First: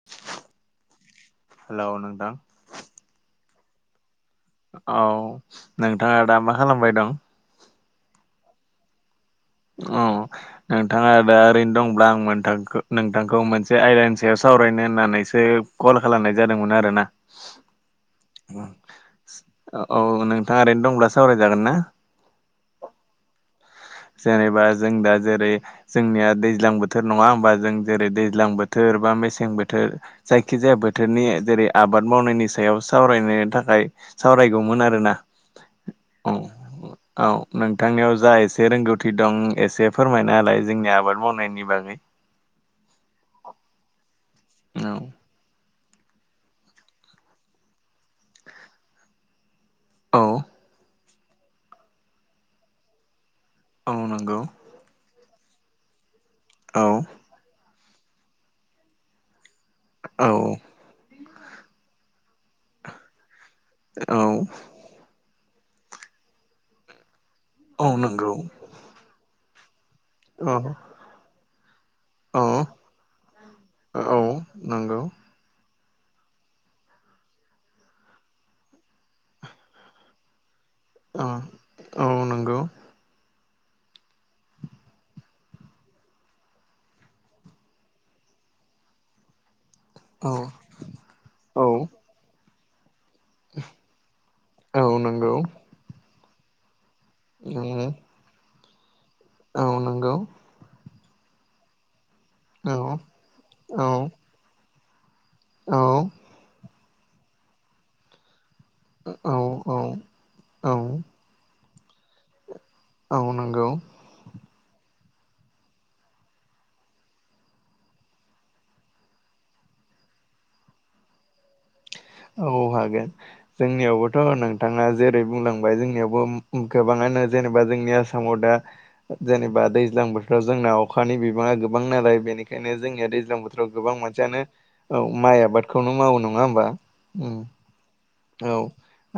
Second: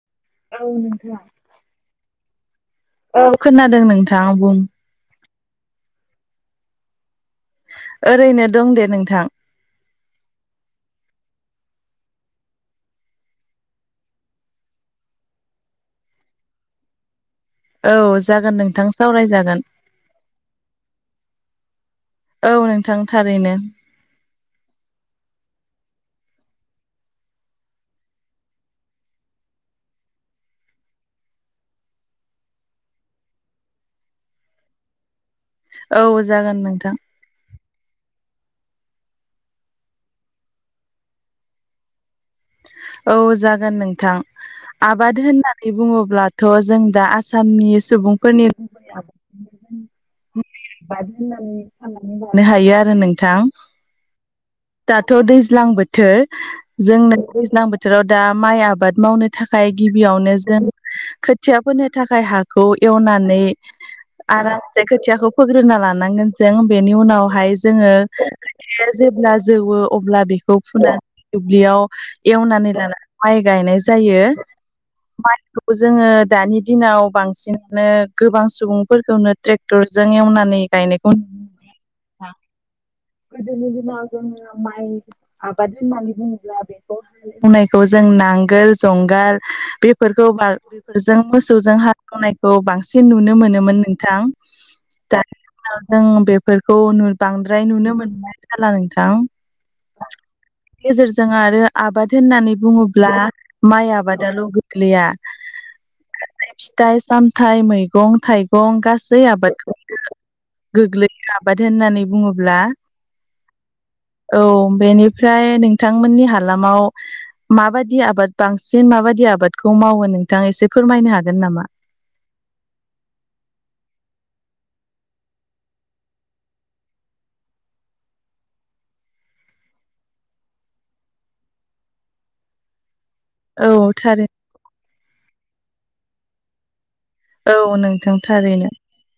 [inaudible] औ नोंथां हेल' नोंथां औ खोनादों नोंथां बुं औ नोंथाङा दा मा खालामबाय दं ओरैनो दं दे नोंथां [unintelligible] नोंथाङा दा ओरैनो दंब्ला आं मोनथां नोंथांखौ मोनसे आयदानि सायाव सावरायनो होननानैसो कल खालामनाय जादोंमोन आरो ना औ जागोन नोंथां सावरायजागोन औ नोंथाङा ओरैनो दंब्ला सावरायजागोन ना औ नोंथां थारैनो जेनेबा जों दा जेरै जोंनिया दैज्लां बोथोर नङा होमबा जों जेरै दैज्लां बोथोर बा मेसें बोथोर जायखिजाया बोथोरनि जेरै आबाद मावनायनि सायाव सावरायनो थाखाय सावरायगौमोन आरो ना औ जागोन नोंथां औ नोंथांनियाव जा एसे रोंगौथि दं एसे फोरमायना होलाय जोंनि आबाद मावनायनि बागै औ जागोन नोंथां आबाद होनना नै बुङोब्लाथ' जों दा आसामनि सुबुंफोरनि गुबै आबाद [unintelligible] औ होननानै साननानै लानो हायो आरो नोंथां औ नोंगौ दाथ' दैज्लां बोथोर औ जोंनो दैज्लां बोथोराव दा माइ आबाद मावनो थाखाय औ गिबियावनो जों खोथिया फोनो थाखाय हाखौ एवनानै औ आरामसे खोथियाखौ फोग्रोना लानांगोन जों बेनि उनावहाय जोङो औ नंगौ खोथियाया जेब्ला जौवो अब्ला औ बेखौ फुना दुब्लियाव औ एवनानै लाना माइ गायनाय जायो औ नंगौ माइखोबो जोङो दानि दिनाव बांसिनानो गोबां सुबुंफोरखौनो ट्रेक्टरजों एवनानै गायनायखौ औ नुनो औ मोनो नंगौ गोदोनि दिनाव जोङो माइ आबादनि [unintelligible] बुङोब्लाबो [unintelligible] नायखौ जों नांगोल जंगाल बेफोरखौ औ बा बेफोरजों औ मोसौजों हालेवनायखौ बां सिन नुनो मोनोमोन नोंथां औ दानि नंगौ दिनाव जों बेफोरखौ नु बांद्राय नुनो औ मोननाय जाला नोंथां नंगौ गेजेरजों आरो आबाद होननानै औ बुङोब्ला औ माइ आबादाल' गोगलैया औ फिथाइ सामथाइ मैगं थाइगं गासै औ आबादखौ औ गोग्लैयो आबाद होननानै बुङोब्ला औ नंगौ औ बेनिफ्राय नोंथांमोननि हालामाव माबादि आबाद बांसिन माबादि आबादखौ मावो नोंथाङा एसे फोरमायनो हागोन नामा औ हागोन जोंनियावबोथ' नोंथाङा जेरै बुंलांबाय जोंनियावबो गोबाङानो जेनेबा जोंनि आसाम साम' दा जेनेबा दैज्लां बोथोराव जोंना अखानि बिबाङा गोबां नालाय बेनिखायनो जोंनिया दै दैज्लां बोथोराव औ गोबां थारै मानसियानो माइ आबादखौनो मावो नङा होमबा औ नोंथां औ थारैनो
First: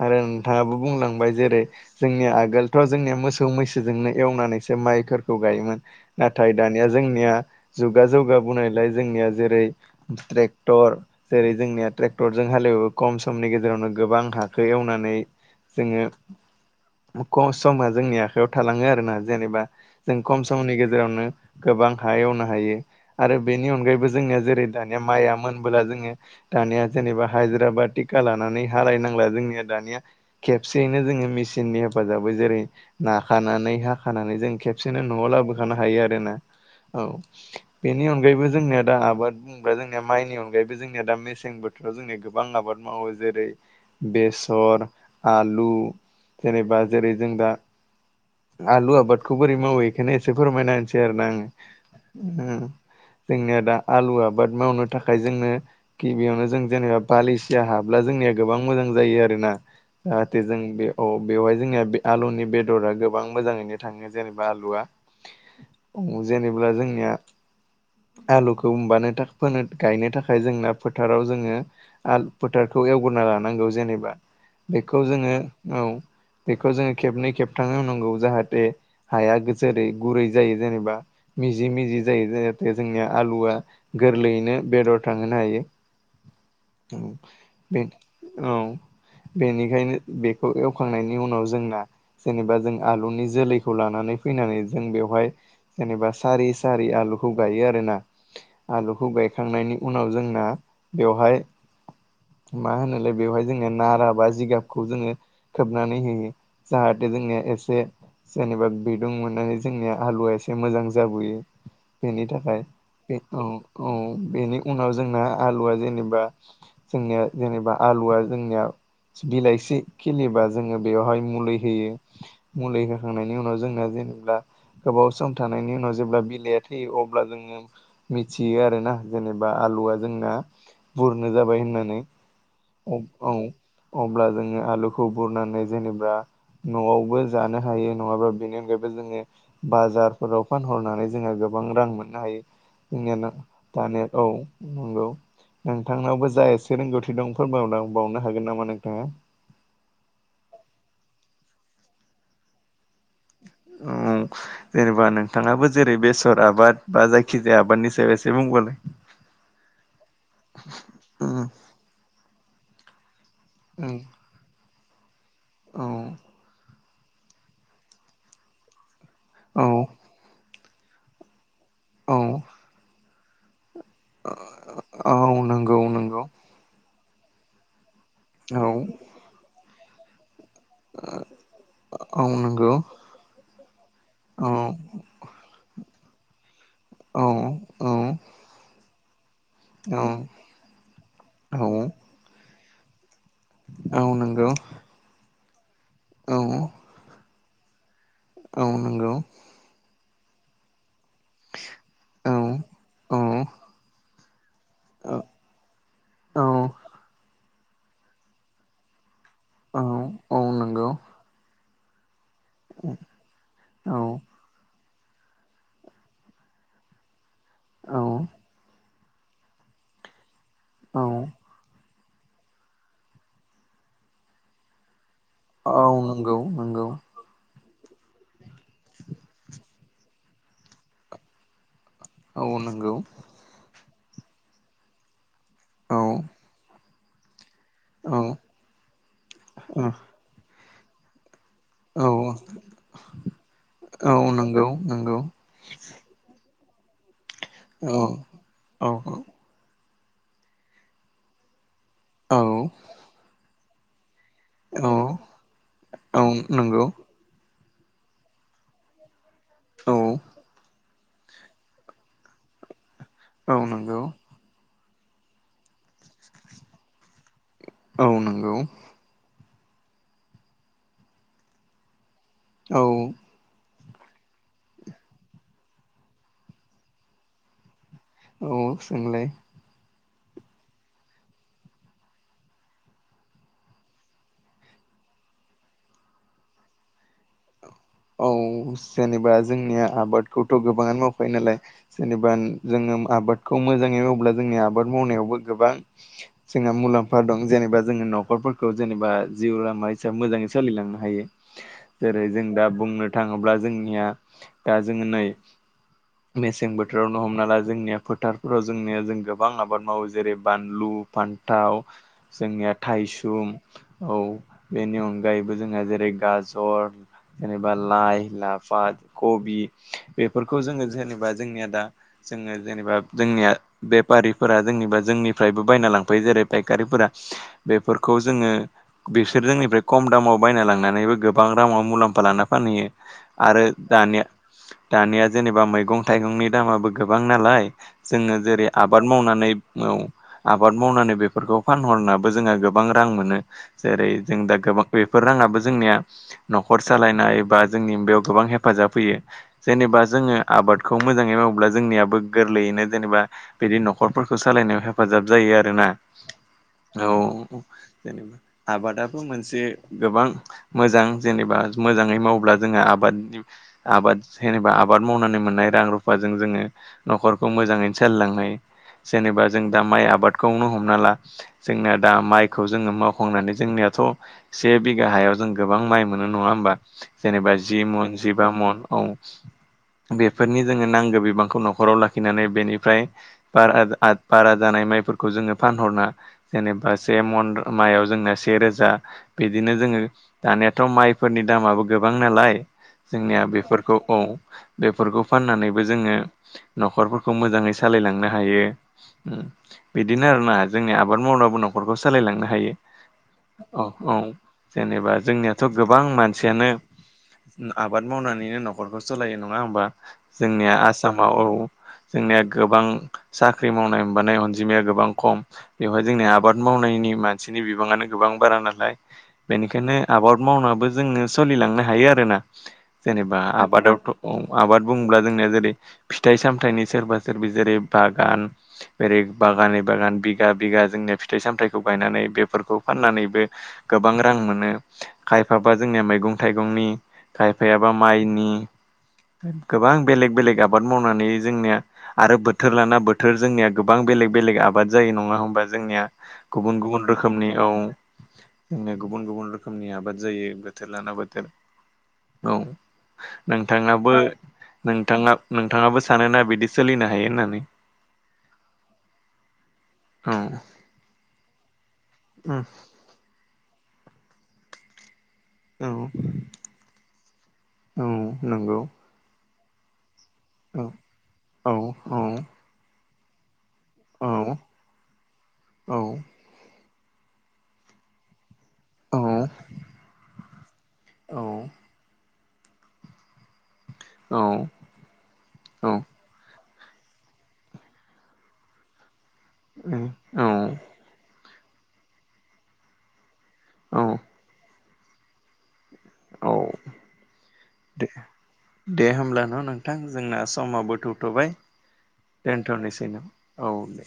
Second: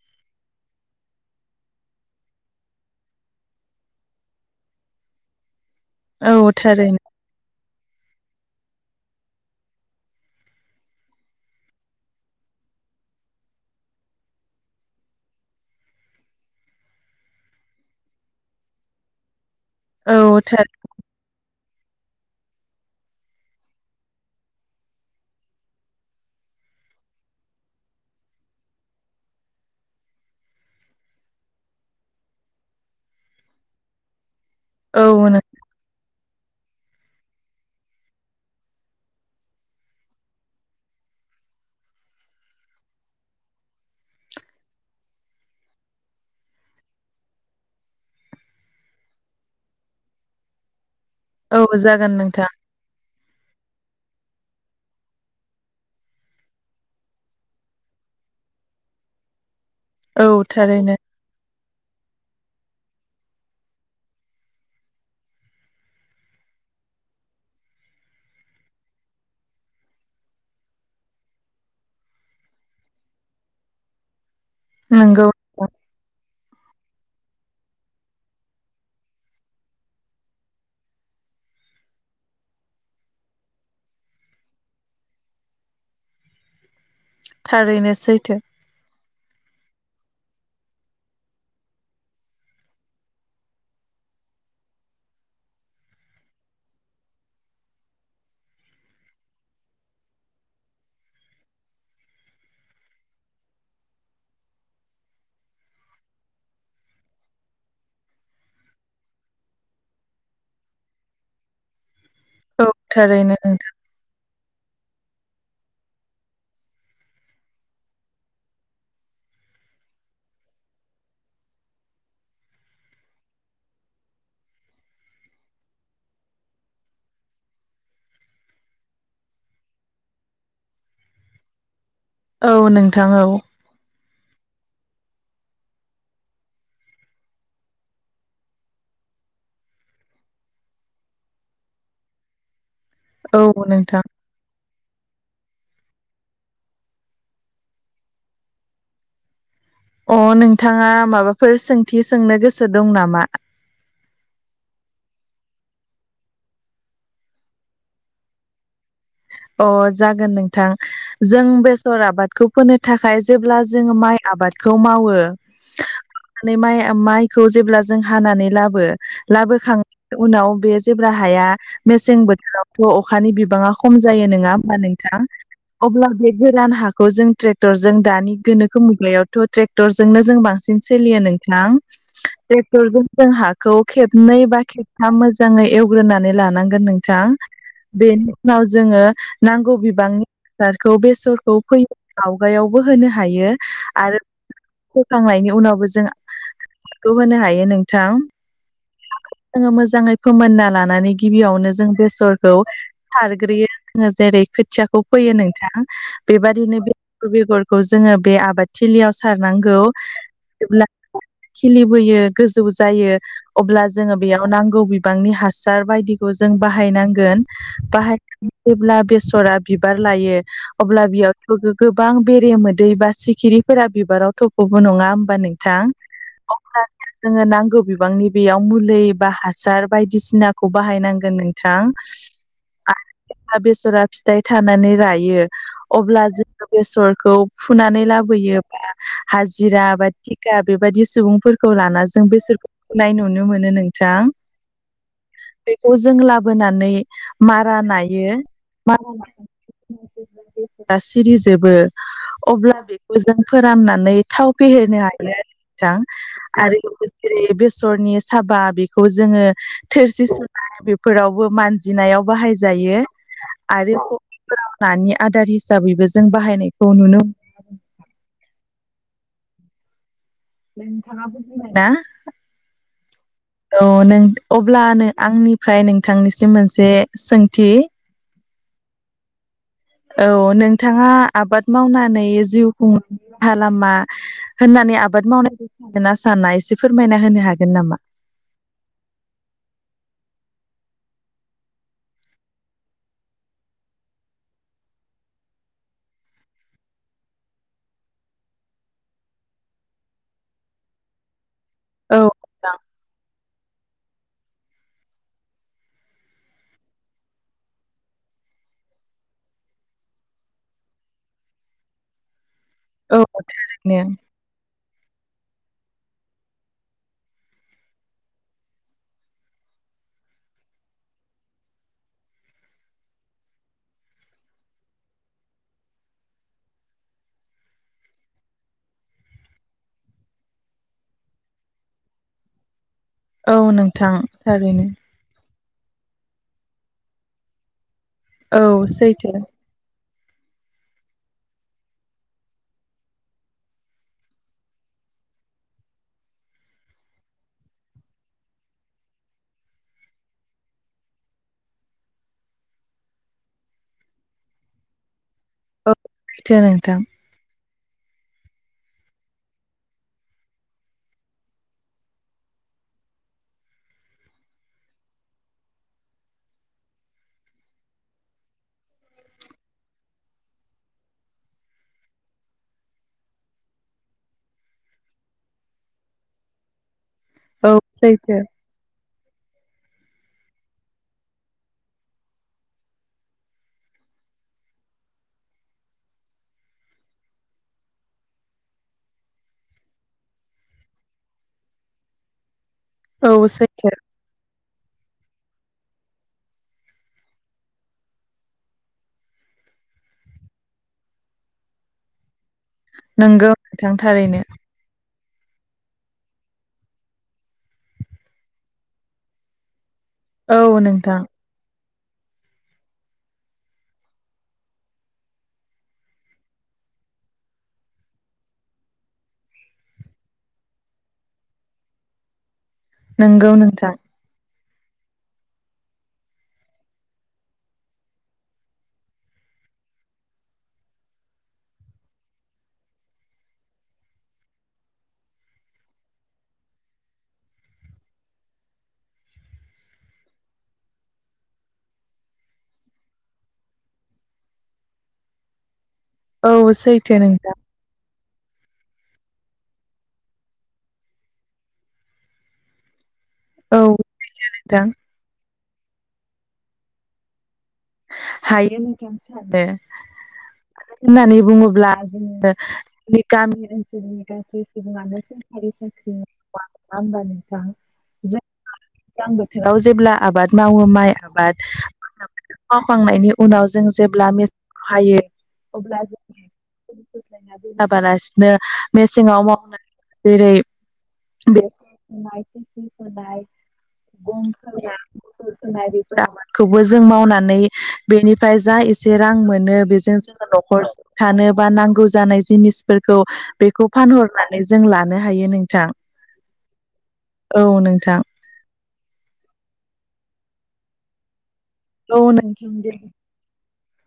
आरो नोंथाङाबो बुंलांबाय जेरै जोंनिया आगोलथ' जोंनिया मोसौ मैसोजोंनो एवनानैसो माइफोरखौ गायोमोन औ नाथाय दानिया थारैनो जोंनिया जुगा जौगाबोनायलाय जोंनिया जेरै ट्रेक्टर जेरै जोंनिया ट्रेक्टरजों हाल एवो खम समनि गेजेराव गेजेरावनो गोबां हाखौ एवनानै जोङो खम समा जोंनि आखायाव थालाङो आरो ना जेनेबा जों औ खम थार समनि गेजेराव जेरावनो गोबां हा एवनो हायो आरो बेनि अनगायैबो जोंनिया जेरै दानिया माइआ मोनबोला जोङो दानिया जेनेबा हाजिरा बा टिका लानानै हालायनांला जोंनिया दानिया खेबसेयैनो जोङो मेसिननि हेफाजाबै जेरै नाखानानै हाखानानै जों खेबसेनो औ न'आव लाबोखानो हायो आरोना औ बेनि अनगायैबो जोंनिया दा आबाद जोंनिया माइनि अनगायबो जोंनिया दा मेसें बोथोराव जोंनि गोबां आबाद मावो जेरै बेसर आलु जेनेबा जेरै जों दा आलु आबादखौ बोरै मावो बेखायनो एसे फोरमायना होनसै आरो ना औ जागोन नोंथां आङो जोंनिया दा आलु आबाद मावनो थाखाय जोंनो गिबियावनो जों जेनेबा बालिसिया हा अब्ला जोंनिया गोबां मोजां जायो आरोना औ जाहाथे जों बे थारैनो बेवहाय जोंनिया बे आलुनि बेदरा गोबां मोजाङैनो थाङो जेनेबा आलुआ जेनेबा जोंनिया आलुखौ होनबानो फोनो गायनो थाखाय जोंना फोथाराव जोङो आलु फोथारखौ एवग्रोनना लानांगौ जेनेबा बेखौ नंगौ जोङो औ बेखौ जोङो खेबनै खेबथाम एवनांगो जाहाथे हाया जेरै गुरै जायो जेनेबा मिजि मिजि जायो जाहाथे जोंनिया आलुआ गोरलैयैनो बेदर थांहोनो हायो औ बे थारैनो सैथो औ बेनिखायनो बेखौ एवखांनायनि उनाव जोंना जेनेबा जों आलुनि जोलैखौ लानानै फैनानै जों बेवहाय जेनेबा सारि सारि आलुखौ गायो आरो ना आलुखौ गायखांनायनि उनाव जोंना बेवहाय मा होनोलाय बेवहाय जोङो नारा बा जिगाबखौ जोङो खोबनानै होयो जाहाथे जोंनिया एसे जेनेबा बिदुं मोननानै जोंनिया हालुवा एसे मोजां जाबोयो बेनि थाखाय औ थारैनो औ नोंथां औ बेनि उनाव जोंना आलुआ जेनेबा जोंनिया जेनेबा आलुआ जोंनिया बिलाइसि खिलियोबा जोङो बेवहाय मुलि होयो मुलि होखांनायनि उनाव जोंना जेनेबा गोबाव सम थानायनि उनाव जेब्ला बिलाइया थैयो अब्ला जोङो मिथियो आरोना जेनेबा आलुआ जोंना बुरनो जाबाय होन नानै औ नोंथां औ अब्ला जोङो आलुखौ बुरनानै जेनेबा न'आवबो जानो हायो नङाबा बेनि अनगायैबो जोङो बाजारफोराव फानहरनानै जोङो गोबां रां मोननो हायो जोंनियानो औ नोंथां दानि औ नंगौ नोंथांनावबो जा रोंगौथि दं फोरमाय लांबावनो हागोन नामा नोंथाङा अ नोंथाङा माबाफोर सोंथि सोंनो गोसो दं नामा औ जेनेबा नोंथाङाबो जेरै बेसर आबाद बा जायखिजाया आबादनि सायाव एसे बुंबालाय अ जागोन नोंथां जों उम बेसर आबादखौ फोनो थाखाय जेब्ला जोङो माइ आबादखौ मावो औ मावनानै माइ माइखौ जेब्ला जों हानानै लाबो लाबोखांनायनि उनाव बे जेब्ला हाया औ मेसें बोथोरावथ' अखानि बिबाङा खम जायो नोङा होमबा नोंथां औ नंगौ अब्ला नंगौ बे गोरान हाखौ जों ट्रेक्टर जों दानि औ गोनोखो मुगायावथ' ट्रेक्टरजोंनो जों बांसिन सोलियो नोंथां औ नंगौ ट्रेक्टरजों जों हाखौ खेबनै औ बा खेबथाम मोज जाङै एवग्रोनानै लानांगोन औ नोंथां औ बेनि उनाव जोङो नांगौ औ बिबांनि सारखौ बेसरखौ फैनो औ आवगायावबो होनो हायो औ आरो नंगौ फोखांनायनि उनावबो जों औ बेखौ होनो हायो नोंथां औ नंगौ जोङो मोजाङै फोमोनना लानानै गिबियावनो जों औ बेसरखौ औ सारग्रोयो जेरै खोथियाखौ फैयो नोंथां औ बेबायादिनो [unintelligible] बेगर खौ जोङो बे आबादथिलियाव सारनांगौ औ औ जेब्ला नंगौ खिलिबोयो गोजौ जायो अब्ला औ जोङो बेयाव नांगौ बि बिबांनि हासार बायदिखौ जों बाहायनांगोन औ बाहाय जेब्ला बेसरा बिबार लायो अब्ला औ बेयाव गोबां बेरे मोदै बा सिखिरिफोरा बिबाराव थख'बो नङा बा नोंथां औ नंगौ अब्ला नंगौ जोङो नांगौ बिबांनि बेयाव मुलि बा हासार बायदिसिनाखौ बाहायनांगोन नोंथां औ नंगौ जहा बेसरा फिथाइ थानानै रायो औ अब्ला जोङो बेसरखौ फुनानै औ लाबोयो बा हाजिरा बा थिखा बेबायदि सुबुंफोर खौ लाना औ जों बेसरखौ फुनाय नुनो मोनो औ नोंथां नंगौ नंगौ बेखौ जों लाबोनानै मारा औ नायो मारा सिरिजोबो औ अब्ला बेखौ जों फोराननानै थाव औ फेहेरनो हायो नोंथां औ आरो नंगौ [unintelligible] बेसरनि साबा बेखौ जोङो औ थोरसि सुनाय बे फोरावबो मानजिनायाव बाहायजायो औ आरो नंगौ फोराव नानि आदार हिसाबैबो जों बाहायनायखौ नुनो औ नंगौ नोंथाङा बुजिदों ना औ औ नों अब्लानो आंनिफ्राय नोंथांनिसिम मोनसे सोंथि औ सोंलाय औ नोंथाङा आबाद मावनानै जिउ खुंनायनि राहा लामा होननानै आबाद मावनायखो सानोना साना एसे फोरमायना होनो हागोन नामा औ जेनेबा जोंनिया आबादखौथ' गोबाङानो मावफायो नालाय। जेनेबा जोङो आबादखौ मोजाङै माव्ला जोंनि आबाद मावनायावबो गोबां जोंहा मुलाम्फा दं जेनेबा जोङो न'खरफोरखौ जेनेबा जिउ लामा हिसाबै मोजाङै सोलिलांनो हायो। औ जेरै जों दा बुंनो थाङोब्ला जोंनिया दा जोङो नै मेसें बोथोरावनो हमना ला जोंनिया फोथारफोराव जोंनिया जों गोबां आबाद मावो जेरै बानलु फान थाव जोंनिया औ थाइसुम औ थारैनो बेनि अनगायैबो जोंहा जेरै गाजर जेनेबा लाइ लाफा कबि बेफोरखौ जोङो जेनेबा जोंनिया दा जोङो जेनेबा जोंनिया बेफारिफोरा जोंनिबा जोंनिफ्रायबो बायना लांफैयो जेरै फायखारिफोरा बेफोरखौ जोङो बिसोर जोंनिफ्राय खम दामाव बायना लांनानैबो गोबां रांवाव मुलामफा लाना फानहैयो आरो औ नोंथां दानिया थारैनो दानिया जेनेबा मैगं थाइगंनि दामाबो गोबां नालाय जोङो जेरै औ आबाद सैथो मावनानै औ आबाद मावनानै बेफोरखौ फानहरनाबो जोंहा गोबां रां मोनो। जेरै जों दा गोबां बेफोर राङाबो जोंनिया न'खर सालायनाय बा जोंनि बेयाव गोबां हेफाजाब होयो। जेनेबा जोङो आबादखौ मोजाङै मावोब्ला जोंनियाबो गोरलैयैनो जेनेबा बिदि न'खरफोरखौ सालायनायाव हेफाजाब जायो आरोना औ सैथो नोंथां औ जेनेबा आबादाबो मोनसे गोबां मोजां जेनेबा मोजाङै मावब्ला जोङो आबादनि आबाद जेनेबा आबाद मावनानै मोननाय रां रुफाजों जोङो न'खरखौ मोजाङैनो सलिलांहायो जेनेबा जों दा माइ आबादखौनो हमना ला जोंनाया दा माइखौ जोङो मावखांनानै जोंनियाथ' से बिघा हायाव जों गोबां माइ मोनो नङा होमबा जेनेबा जि औ मन सैथो जिबा मन। औ बेफोरनि जोङो नांगौ बिबांखौ न'खराव लाखिनानै बेनिफ्राय बारा बारा जानाय माइफोरखौ जोङो फानहरना जेनेबा से मन मायाव जोंना से रोजा। बिदिनो जोङो दानियाथ' माइफोरनि दामाबो गोबां नालाय औ जोंनिया सैथो बेफोरखौ औ बेफोरखौ फाननानैबो जोङो न'खरफोरखौ मोजाङै सालायलांनो हायो। बिदिनो आरोना जोंनि आबाद मावनाबो न'खरखौ सालायलांनो हायो। नोंगौ औ नोंथां औ थारैनो जेनेबा जोंनियाथ' गोबां माने सेनो आबाद मावनानैनो न'खरखौ सालायो नङा होमबा? औ जोंनिया नोंथां आसामाव औ जोंनिया गोबां साख्रि मावनाय हबानाय अनजिमाया गोबां खम। बेवहाय जोंनि आबाद मावनायनि मानसिनि बिबाङानो गोबां बारा नालाय। बेनिखायनो आबाद मावनाबो जोङो सोलिलांनो हायो आरोना जेनेबा नोंगौ नोंथां आबादावथ' औ आबाद बुङोब्ला जोंनिया जेरै फिथाइ सामथायाइनि सोरबा सोरबि जेरै बागान ओेरै बागानै बागान बिगा बिगा जोंनि फिथाइ सामथायाइखौ बायनानै बेफोरखौ फाननानैबो गोबां रां मोनो खायफाबा जोंनिया मै गं थाइगंनि खायफायाबा माइनि गोबां बेलेग बेलेग आबाद मावनानै जोंनिया आरो बोथोर लाना बोथोर जोंनिया गोबां बेलेग बेलेग आबाद जायो नङा होमबा जोंनिया औ गुबुन गुबुन सैथो नोंथां रोखोमनि औ गुबुन गुबुन रोखोमनि आबाद जायो। बोथोर लाना बोथोर औ औ नोंथां नोंथाङाबो नोंथाङा नोंथाङाबो सानोना बिदि सोलिनो हायो होननानै? हायो नोंथां सानो औ मानो होननानै बुङोब्ला जोङो जोंनि गामि ओनसोलनि गासै सुबुङानो [unintelligible] नङा औ होनबा नोंथां औ [unintelligible] नंगौ दैज्लां बोथोराव जेब्ला आबाद मावो औ माइ आबाद औ औ खांनायनि उनाव जों औ जेब्ला मि खायो औ अब्ला जों जों बोख्लायना दोनाबालासिनो बि औ मेसेङाव मावनाय जेरै बेसर थिसि फोनाय गम औ फोनाय बेफोर‌ आबाद खौबो जों मावनानै बेनिफ्राय जा एसे रां मोनो बेजों जोङो न'खर थानो बा नांगौ जानाय जिनिसफोरखौ बेखौ औ फानहरनानै जों लानो हायो नोंथां औ औ दे नोंथां दे होमब्ला न' नोंथां जोंना समाबो थौथ'बाय औ दोनथ'नोसै नों औ दे